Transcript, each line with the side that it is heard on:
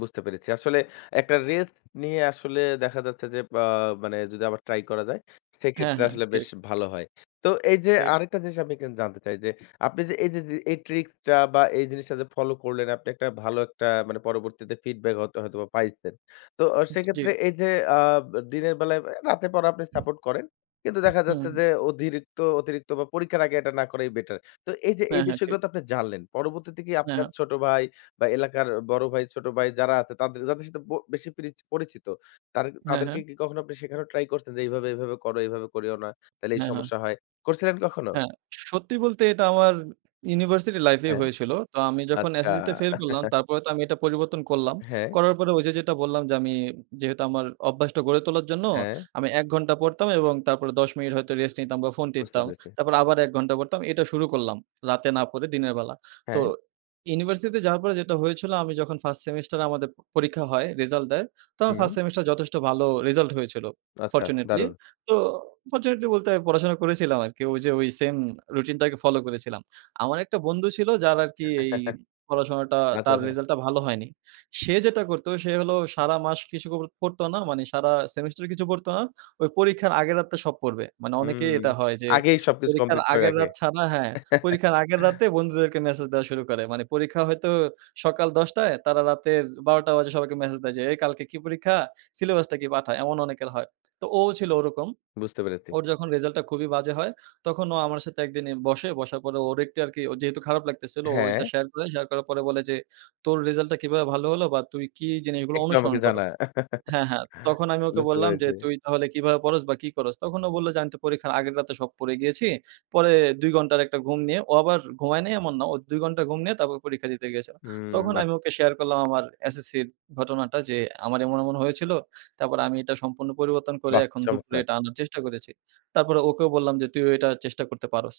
left: বুঝতে পেরেছি। আসলে একটা রেস্ট নিয়ে আসলে দেখা যাচ্ছে যে, আ মানে যদি আবার ট্রাই করা যায়?
right: হ্যাঁ,
left: সেক্ষেত্রে,
right: হ্যাঁ,
left: আসলে বেশ
right: ঠিক।
left: ভালো হয়। তো এই যে,
right: ঠিক।
left: আরেকটা জিনিস আমি এখানে জানতে চাই যে, আপনি যে, এইযে, যে, এই ট্রিক টা বা এই জিনিসটা যে, ফলো করলেন আপনি একটা ভালো একটা মানে, পরবর্তীতে ফিডব্যাক হয়তো হয়তোবা পাইছেন। তো ও
right: উ জ্বী।
left: সেক্ষেত্রে এই যে, আ দিনের বেলায়; রাতের পড়া আপনি সাপোর্ট করেন। কিন্তু দেখা যাচ্ছে
right: হুম।
left: যে, অধিরিক্ত অতিরিক্ত বা পরীক্ষার আগে এটা না করাই বেটার। তো এই যে, এই
right: হ্যাঁ, হ্যাঁ,
left: বিষয়গুলো
right: ঠিক।
left: তো আপনি জানলেন। পরবর্তীতে কি
right: হ্যাঁ,
left: আপনার
right: হ্যাঁ।
left: ছোট ভাই বা এলাকার বড় ভাই, ছোট ভাই যারা আছে তাদের যাদের সাথে ব বেশি পিরিচ পরিচিত, তারে
right: হ্যাঁ,
left: তাদেরকে
right: হ্যাঁ।
left: কি কখনো আপনি শেখানো ট্রাই করছেন যে, "এইভাবে, এভাবে করো। এভাবে করিও না, তাইলে এই
right: হ্যাঁ, হ্যাঁ।
left: সমস্যা হয়।" করছিলেন কখনো?
right: হ্যাঁ, সত্যি বলতে এটা আমার ইউনিভার্সিটি লাইফ এই
left: হ্যাঁ।
right: হয়েছিল। তো আমি যখন
left: আচ্ছা।
right: এসএসসিতে ফেইল করলাম, তারপরে তো আমি এটা পরিবর্তন করলাম।
left: হ্যাঁ।
right: করার পরে ওই যে, যেটা বললাম যে, আমি যেহেতু আমার অভ্যাসটা গড়ে তোলার জন্য
left: হ্যাঁ।
right: আমি ১ ঘণ্টা পড়তাম এবং তারপরে ১০ মিনিট হয়তো রেস্ট নিতাম বা ফোন
left: বুঝতে
right: টিপতাম।
left: পেরেছি।
right: তারপর আবার ১ ঘণ্টা পড়তাম। এটা শুরু করলাম। রাতে না পড়ে দিনের বেলা। তো
left: হ্যাঁ।
right: ইউনিভার্সিটিতে যাওয়ার পরে যেটা হয়েছিল, আমি যখন First সেমিস্টারে আমাদের পরীক্ষা হয়, রেজাল্ট দেয়। তো আমার
left: হুম।
right: 1First সেমেস্টার যথেষ্ট ভালো রেজাল্ট হয়েছিল,
left: আচ্ছা,
right: ফরচুনেটলি।
left: দারুন!
right: তো ফরচুনেটলি বলতে, পড়াশোনা করেছিলাম আরকি। ওই যে, ওই সেম রুটিনটাকে ফলো করেছিলাম। আমার একটা বন্ধু ছিল যার আরকি এই পড়াশোনাটা,
left: আচ্ছা,
right: তার
left: আচ্ছা।
right: রেজাল্ট টা ভালো হয়নি। সে যেটা করত সে হলো সারা মাস কিছু ক পড়তো না, মানে সারা সেমেস্টার কিছু পড়তো না। ওই পরীক্ষার আগের রাত্রে সব পড়বে। মানে অনেকেই
left: হুম।
right: এটা হয় যে,
left: আগেই সবকিছু
right: পরীক্ষার
left: কমপ্লিট করে
right: আগের
left: রাখে।
right: রাত ছাড়া হ্যাঁ, পরীক্ষার আগের রাতে বন্ধুদেরকে মেসেজ দেওয়া শুরু করে। মানে পরীক্ষা হয়তো সকাল ১০ঃ০০, তারা রাতের ১২ঃ০০ বাজে সবাইকে মেসেজ দেয় যে, "এই কালকে কি পরীক্ষা? সিলেবাসটা কি? পাঠা।" এমন অনেকের হয়। তো ও ছিল ওরকম।
left: বুঝতে পেরেছি।
right: ওর যখন রেজাল্ট টা খুবই বাজে হয়, তখন ও আমার সাথে এক দিন এ বসে। বসার পর ওর একটি আরকি যেহেতু খারাপ লাগতেছিল, ও
left: হ্যাঁ।
right: ওইটা শেয়ার করে শেয়ার করার পরে বলে যে, "তোর রেজাল্ট টা কিভাবে ভালো হলো বা তুই কি জিনিসগুলো
left: "একটু
right: অনুসরণ
left: আমাকে
right: করো?"
left: জানা।"
right: হ্যাঁ, হ্যাঁ। তখন আমি ওকে
left: বুঝতে
right: বললাম যে,
left: পেরেছি।
right: "তুই তাহলে কিভাবে পড়স বা কি করস?" তখন ও বললো যে, "আমি তো পরীক্ষার আগের রাতে সব পড়ে গিয়েছি। পরে ২ ঘন্টার একটা ঘুম নিয়ে;" ও আবার ঘুমায় নাই, এমন না। ও ২ ঘন্টা ঘুম নিয়ে, তারপর পরীক্ষা দিতে গিয়েছিল।
left: হুম,
right: তখন
left: বাহ্!
right: আমি ওকে শেয়ার করলাম আমার এসএসসি'র ঘটনাটা যে, "আমার এমন, এমন হয়েছিল। তারপর আমি এটা সম্পূর্ণ পরিবর্তন করে,
left: বাহ!
right: এখন দুপুরে
left: চমৎকার!
right: এটা আনার চেষ্টা করেছি।" তারপর ওকেও বললাম যে, "তুইও এটা চেষ্টা করতে পারোস।"